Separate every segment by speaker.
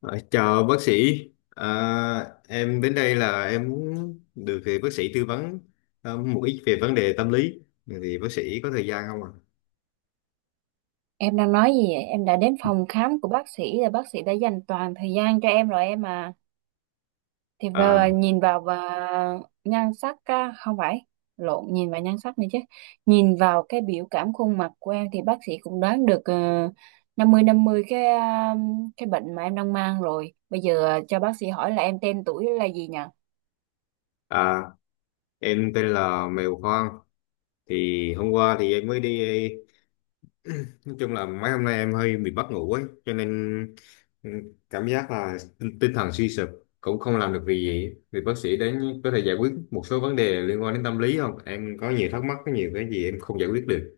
Speaker 1: Ờ, Chào bác sĩ, à, em đến đây là em muốn được thì bác sĩ tư vấn một ít về vấn đề tâm lý, thì bác sĩ có thời gian không ạ?
Speaker 2: Em đang nói gì vậy? Em đã đến phòng khám của bác sĩ rồi, bác sĩ đã dành toàn thời gian cho em rồi em à. Thì vờ
Speaker 1: À,
Speaker 2: nhìn vào và nhan sắc á, không phải lộn nhìn vào nhan sắc nữa chứ. Nhìn vào cái biểu cảm khuôn mặt của em thì bác sĩ cũng đoán được năm mươi cái bệnh mà em đang mang rồi. Bây giờ cho bác sĩ hỏi là em tên tuổi là gì nhỉ?
Speaker 1: à, em tên là Mèo Hoang, thì hôm qua thì em mới đi, nói chung là mấy hôm nay em hơi bị mất ngủ ấy, cho nên ừ, cảm giác là tinh thần suy sụp, cũng không làm được việc gì. Thì bác sĩ đến có thể giải quyết một số vấn đề liên quan đến tâm lý không? Em có nhiều thắc mắc, có nhiều cái gì em không giải quyết được.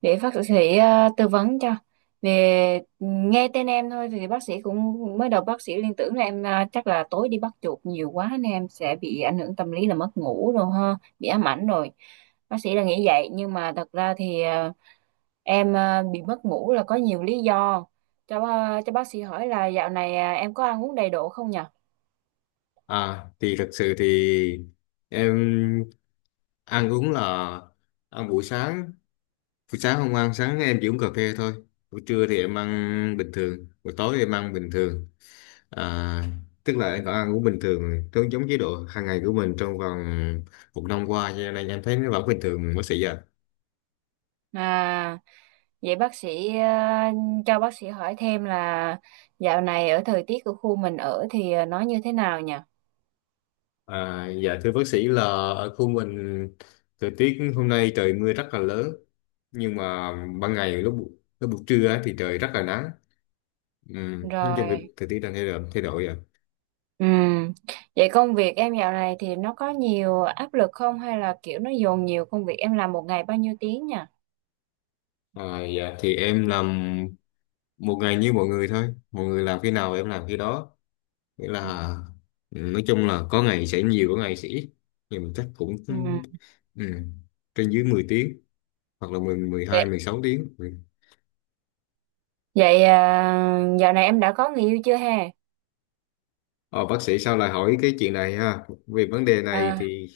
Speaker 2: Để bác sĩ tư vấn cho, về nghe tên em thôi thì bác sĩ cũng mới đầu bác sĩ liên tưởng là em chắc là tối đi bắt chuột nhiều quá nên em sẽ bị ảnh hưởng tâm lý là mất ngủ rồi ha, bị ám ảnh rồi. Bác sĩ là nghĩ vậy nhưng mà thật ra thì em bị mất ngủ là có nhiều lý do. Cho bác sĩ hỏi là dạo này em có ăn uống đầy đủ không nhỉ?
Speaker 1: À, thì thật sự thì em ăn uống là ăn buổi sáng không ăn, sáng em chỉ uống cà phê thôi. Buổi trưa thì em ăn bình thường, buổi tối em ăn bình thường. À, tức là em vẫn ăn uống bình thường, giống giống chế độ hàng ngày của mình trong vòng một năm qua, cho nên em thấy nó vẫn bình thường bác sĩ ạ.
Speaker 2: à vậy bác sĩ cho bác sĩ hỏi thêm là dạo này ở thời tiết của khu mình ở thì nó như thế nào nhỉ?
Speaker 1: À, dạ thưa bác sĩ là ở khu mình thời tiết hôm nay trời mưa rất là lớn, nhưng mà ban ngày lúc lúc buổi trưa á thì trời rất là nắng. Ừ, nói chung thì
Speaker 2: Rồi,
Speaker 1: thời tiết đang thay đổi rồi.
Speaker 2: ừm. Vậy công việc em dạo này thì nó có nhiều áp lực không hay là kiểu nó dồn nhiều công việc, em làm một ngày bao nhiêu tiếng nhỉ?
Speaker 1: À, dạ, thì em làm một ngày như mọi người thôi, mọi người làm khi nào em làm khi đó, nghĩa là nói chung là có ngày sẽ nhiều có ngày sẽ ít, thì mình chắc cũng
Speaker 2: Ừm.
Speaker 1: ừ, trên dưới 10 tiếng, hoặc là 10 mười
Speaker 2: Vậy
Speaker 1: hai 16 tiếng .
Speaker 2: vậy à, dạo này em đã có người yêu chưa ha?
Speaker 1: Ờ, bác sĩ sao lại hỏi cái chuyện này ha? Về vấn đề này
Speaker 2: À,
Speaker 1: thì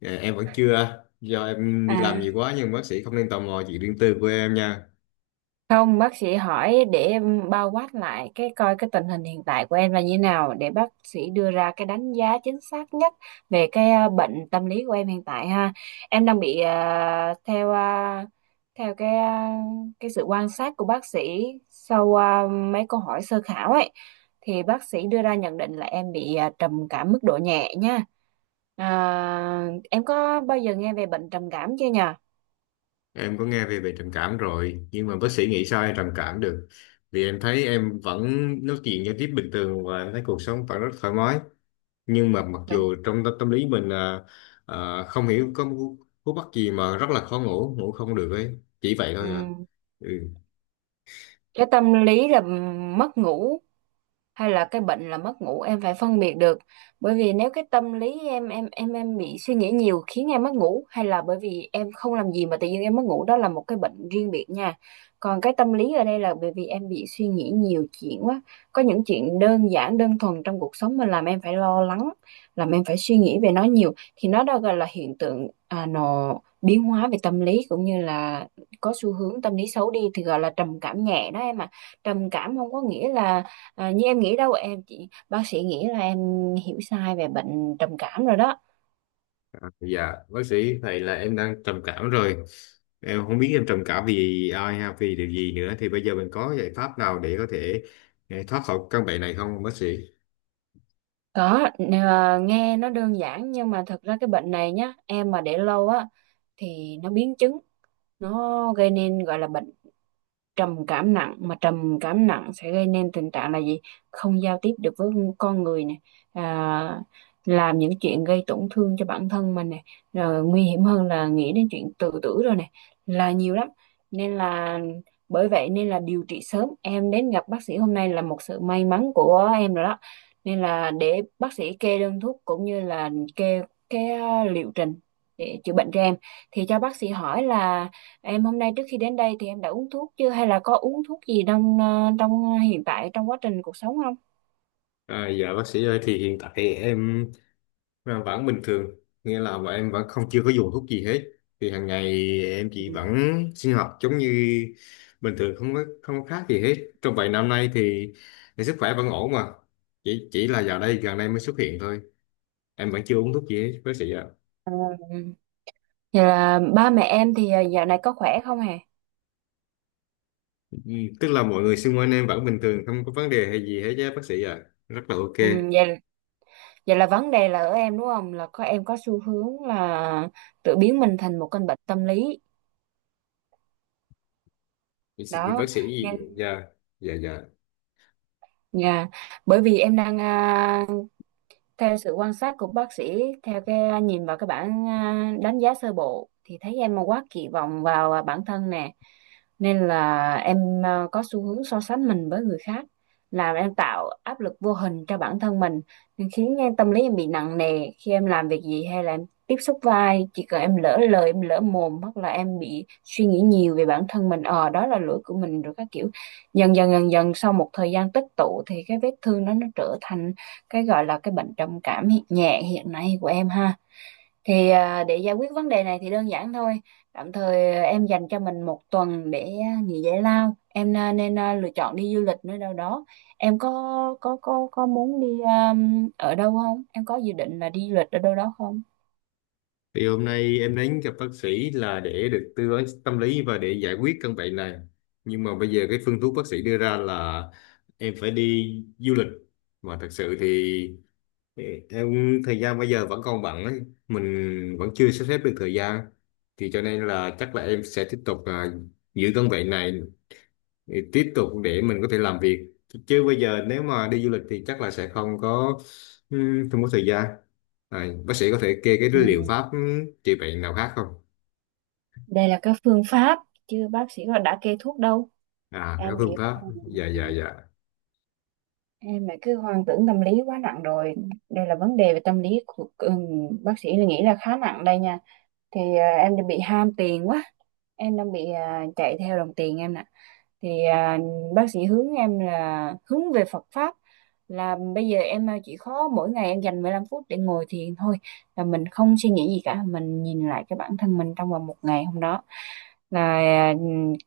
Speaker 1: em vẫn chưa, do em đi
Speaker 2: à.
Speaker 1: làm nhiều quá, nhưng bác sĩ không nên tò mò chuyện riêng tư của em nha.
Speaker 2: Không, bác sĩ hỏi để em bao quát lại cái coi cái tình hình hiện tại của em là như nào để bác sĩ đưa ra cái đánh giá chính xác nhất về cái bệnh tâm lý của em hiện tại ha. Em đang bị theo theo cái sự quan sát của bác sĩ sau mấy câu hỏi sơ khảo ấy thì bác sĩ đưa ra nhận định là em bị trầm cảm mức độ nhẹ nha. À, em có bao giờ nghe về bệnh trầm cảm chưa nhờ?
Speaker 1: Em có nghe về về trầm cảm rồi, nhưng mà bác sĩ nghĩ sao em trầm cảm được, vì em thấy em vẫn nói chuyện giao tiếp bình thường và em thấy cuộc sống vẫn rất thoải mái, nhưng mà mặc
Speaker 2: Đúng.
Speaker 1: dù trong tâm lý mình không hiểu có một cú bắt gì mà rất là khó ngủ ngủ không được ấy, chỉ vậy thôi à
Speaker 2: Ừm.
Speaker 1: ừ.
Speaker 2: Cái tâm lý là mất ngủ hay là cái bệnh là mất ngủ em phải phân biệt được, bởi vì nếu cái tâm lý em bị suy nghĩ nhiều khiến em mất ngủ, hay là bởi vì em không làm gì mà tự nhiên em mất ngủ, đó là một cái bệnh riêng biệt nha. Còn cái tâm lý ở đây là bởi vì em bị suy nghĩ nhiều chuyện quá, có những chuyện đơn giản đơn thuần trong cuộc sống mà làm em phải lo lắng, làm em phải suy nghĩ về nó nhiều thì nó đó gọi là hiện tượng, nó biến hóa về tâm lý cũng như là có xu hướng tâm lý xấu đi thì gọi là trầm cảm nhẹ đó em ạ. Trầm cảm không có nghĩa là À, như em nghĩ đâu em, chị bác sĩ nghĩ là em hiểu sai về bệnh trầm cảm rồi đó.
Speaker 1: Dạ bác sĩ, vậy là em đang trầm cảm rồi, em không biết em trầm cảm vì ai hay vì điều gì nữa, thì bây giờ mình có giải pháp nào để có thể thoát khỏi căn bệnh này không bác sĩ?
Speaker 2: Có, nghe nó đơn giản nhưng mà thật ra cái bệnh này nhá em, mà để lâu á thì nó biến chứng, nó gây nên gọi là bệnh trầm cảm nặng. Mà trầm cảm nặng sẽ gây nên tình trạng là gì: không giao tiếp được với con người nè à, làm những chuyện gây tổn thương cho bản thân mình nè, rồi nguy hiểm hơn là nghĩ đến chuyện tự tử rồi nè, là nhiều lắm. Nên là bởi vậy nên là điều trị sớm, em đến gặp bác sĩ hôm nay là một sự may mắn của em rồi đó. Nên là để bác sĩ kê đơn thuốc cũng như là kê cái liệu trình để chữa bệnh cho em. Thì cho bác sĩ hỏi là em hôm nay trước khi đến đây thì em đã uống thuốc chưa, hay là có uống thuốc gì đang trong hiện tại, trong quá trình cuộc sống không?
Speaker 1: À, dạ bác sĩ ơi, thì hiện tại em là vẫn bình thường, nghĩa là bọn em vẫn không chưa có dùng thuốc gì hết, thì hàng ngày em chỉ
Speaker 2: Ừ.
Speaker 1: vẫn sinh hoạt giống như bình thường, không có khác gì hết trong vài năm nay thì sức khỏe vẫn ổn mà chỉ là dạo đây gần đây mới xuất hiện thôi, em vẫn chưa uống thuốc gì hết bác sĩ ạ.
Speaker 2: Ừ. Vậy là ba mẹ em thì dạo này có khỏe không hề?
Speaker 1: Ừ, tức là mọi người xung quanh em vẫn bình thường không có vấn đề hay gì hết chứ bác sĩ ạ, rất là ok.
Speaker 2: Ừ, vậy, vậy là vấn đề là ở em đúng không? Là có, em có xu hướng là tự biến mình thành một căn bệnh tâm lý
Speaker 1: Thì bác
Speaker 2: đó,
Speaker 1: sĩ.
Speaker 2: nên
Speaker 1: Dạ, dạ, dạ.
Speaker 2: nhà, bởi vì em đang, theo sự quan sát của bác sĩ, theo cái nhìn vào cái bản đánh giá sơ bộ thì thấy em quá kỳ vọng vào bản thân nè, nên là em có xu hướng so sánh mình với người khác, làm em tạo áp lực vô hình cho bản thân mình, nên khiến em tâm lý em bị nặng nề khi em làm việc gì hay là em tiếp xúc với ai, chỉ cần em lỡ lời em lỡ mồm hoặc là em bị suy nghĩ nhiều về bản thân mình, đó là lỗi của mình rồi các kiểu. Dần dần sau một thời gian tích tụ thì cái vết thương đó nó trở thành cái gọi là cái bệnh trầm cảm hiện nhẹ hiện nay của em ha. Thì để giải quyết vấn đề này thì đơn giản thôi, tạm thời em dành cho mình một tuần để nghỉ giải lao, em nên lựa chọn đi du lịch nơi đâu đó. Em có muốn đi ở đâu không, em có dự định là đi du lịch ở đâu đó không?
Speaker 1: Thì hôm nay em đến gặp bác sĩ là để được tư vấn tâm lý và để giải quyết căn bệnh này. Nhưng mà bây giờ cái phương thuốc bác sĩ đưa ra là em phải đi du lịch. Mà thật sự thì em thời gian bây giờ vẫn còn bận ấy. Mình vẫn chưa sắp xếp được thời gian. Thì cho nên là chắc là em sẽ tiếp tục giữ căn bệnh này thì tiếp tục để mình có thể làm việc, chứ bây giờ nếu mà đi du lịch thì chắc là sẽ không có không có thời gian, bác sĩ có thể kê cái
Speaker 2: Ừ.
Speaker 1: liệu pháp trị bệnh nào khác không?
Speaker 2: Đây là cái phương pháp chứ bác sĩ họ đã kê thuốc đâu,
Speaker 1: À, cái
Speaker 2: em bị
Speaker 1: phương pháp, dạ, dạ, dạ.
Speaker 2: em lại cứ hoang tưởng tâm lý quá nặng rồi. Đây là vấn đề về tâm lý của bác sĩ là nghĩ là khá nặng đây nha. Thì em đang bị ham tiền quá, em đang bị chạy theo đồng tiền em nè. Thì bác sĩ hướng em là hướng về Phật pháp, là bây giờ em chỉ có mỗi ngày em dành 15 phút để ngồi thiền thôi, là mình không suy nghĩ gì cả, mình nhìn lại cái bản thân mình trong vòng một ngày hôm đó. Là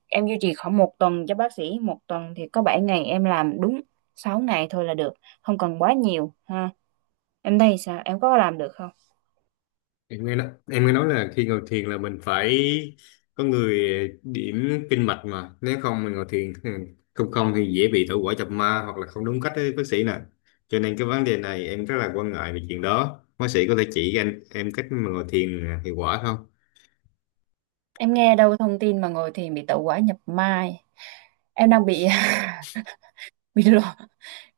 Speaker 2: em duy trì khoảng một tuần cho bác sĩ, một tuần thì có 7 ngày, em làm đúng 6 ngày thôi là được, không cần quá nhiều ha. Em thấy sao, em có làm được không?
Speaker 1: Em em nghe nói là khi ngồi thiền là mình phải có người điểm kinh mạch, mà nếu không mình ngồi thiền không không thì dễ bị thổ quả chập ma hoặc là không đúng cách đấy bác sĩ nè, cho nên cái vấn đề này em rất là quan ngại về chuyện đó, bác sĩ có thể chỉ cho anh em cách mà ngồi thiền hiệu quả không?
Speaker 2: Em nghe đâu thông tin mà ngồi thiền bị tẩu hỏa nhập mai. Em đang bị bị lộ,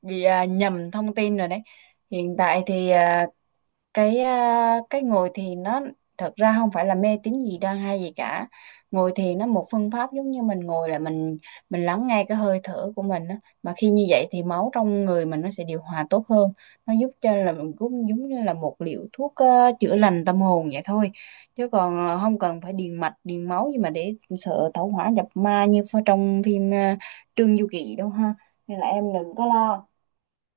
Speaker 2: bị nhầm thông tin rồi đấy. Hiện tại thì cái ngồi thiền nó thật ra không phải là mê tín gì đoan hay gì cả. Ngồi thiền nó một phương pháp giống như mình ngồi, là mình lắng nghe cái hơi thở của mình á, mà khi như vậy thì máu trong người mình nó sẽ điều hòa tốt hơn. Nó giúp cho là mình cũng giống như là một liệu thuốc chữa lành tâm hồn vậy thôi, chứ còn không cần phải điền mạch điền máu gì mà để sợ tẩu hỏa nhập ma như trong phim Trương Du Kỳ đâu ha. Nên là em đừng có lo,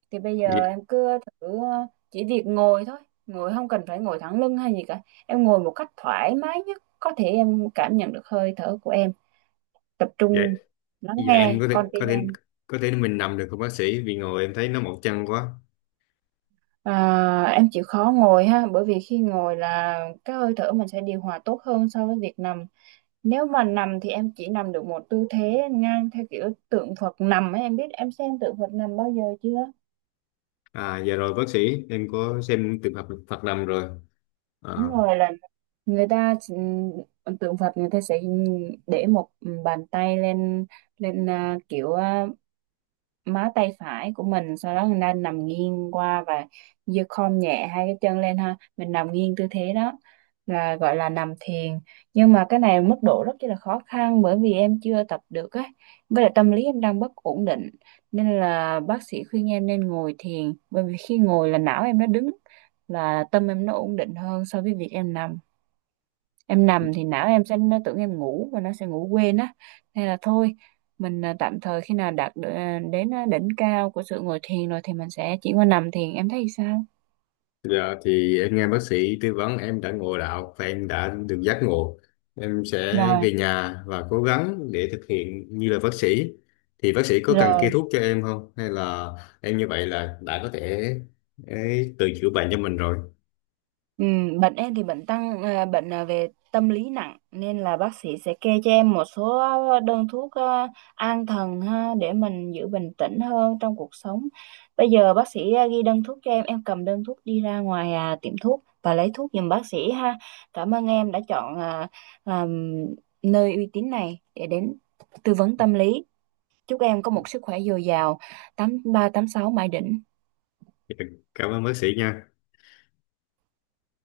Speaker 2: thì bây
Speaker 1: Dạ.
Speaker 2: giờ em cứ thử chỉ việc ngồi thôi, ngồi không cần phải ngồi thẳng lưng hay gì cả, em ngồi một cách thoải mái nhất có thể, em cảm nhận được hơi thở của em, tập
Speaker 1: Vậy,
Speaker 2: trung lắng
Speaker 1: giờ em
Speaker 2: nghe
Speaker 1: có thể,
Speaker 2: con
Speaker 1: có
Speaker 2: tim
Speaker 1: thể
Speaker 2: em.
Speaker 1: có thể mình nằm được không bác sĩ, vì ngồi em thấy nó mỏi chân quá.
Speaker 2: Em chịu khó ngồi ha, bởi vì khi ngồi là cái hơi thở mình sẽ điều hòa tốt hơn so với việc nằm. Nếu mà nằm thì em chỉ nằm được một tư thế ngang theo kiểu tượng Phật nằm ấy, em biết, em xem tượng Phật nằm bao giờ chưa?
Speaker 1: À giờ rồi bác sĩ, em có xem trường hợp Phật nằm rồi. À,
Speaker 2: Đúng rồi, là người ta tượng Phật người ta sẽ để một bàn tay lên, lên kiểu má tay phải của mình, sau đó người ta nằm nghiêng qua và giơ khom nhẹ hai cái chân lên ha, mình nằm nghiêng tư thế đó là gọi là nằm thiền. Nhưng mà cái này mức độ rất là khó khăn bởi vì em chưa tập được ấy, với lại tâm lý em đang bất ổn định nên là bác sĩ khuyên em nên ngồi thiền, bởi vì khi ngồi là não em nó đứng, là tâm em nó ổn định hơn so với việc em nằm. Em nằm thì não em sẽ nó tưởng em ngủ và nó sẽ ngủ quên á, nên là thôi mình tạm thời khi nào đạt được, đến đỉnh cao của sự ngồi thiền rồi thì mình sẽ chuyển qua nằm thiền, em thấy sao?
Speaker 1: giờ thì em nghe bác sĩ tư vấn em đã ngộ đạo và em đã được giác ngộ. Em sẽ
Speaker 2: Rồi,
Speaker 1: về nhà và cố gắng để thực hiện như là bác sĩ. Thì bác sĩ có cần kê
Speaker 2: rồi.
Speaker 1: thuốc cho em không? Hay là em như vậy là đã có thể ấy, tự chữa bệnh cho mình rồi.
Speaker 2: Ừ, bệnh em thì bệnh về tâm lý nặng nên là bác sĩ sẽ kê cho em một số đơn thuốc an thần ha, để mình giữ bình tĩnh hơn trong cuộc sống. Bây giờ bác sĩ ghi đơn thuốc cho em cầm đơn thuốc đi ra ngoài tiệm thuốc và lấy thuốc giùm bác sĩ ha. Cảm ơn em đã chọn à, nơi uy tín này để đến tư vấn tâm lý. Chúc em có một sức khỏe dồi dào, 88386 mãi đỉnh.
Speaker 1: Dạ, cảm ơn bác sĩ nha.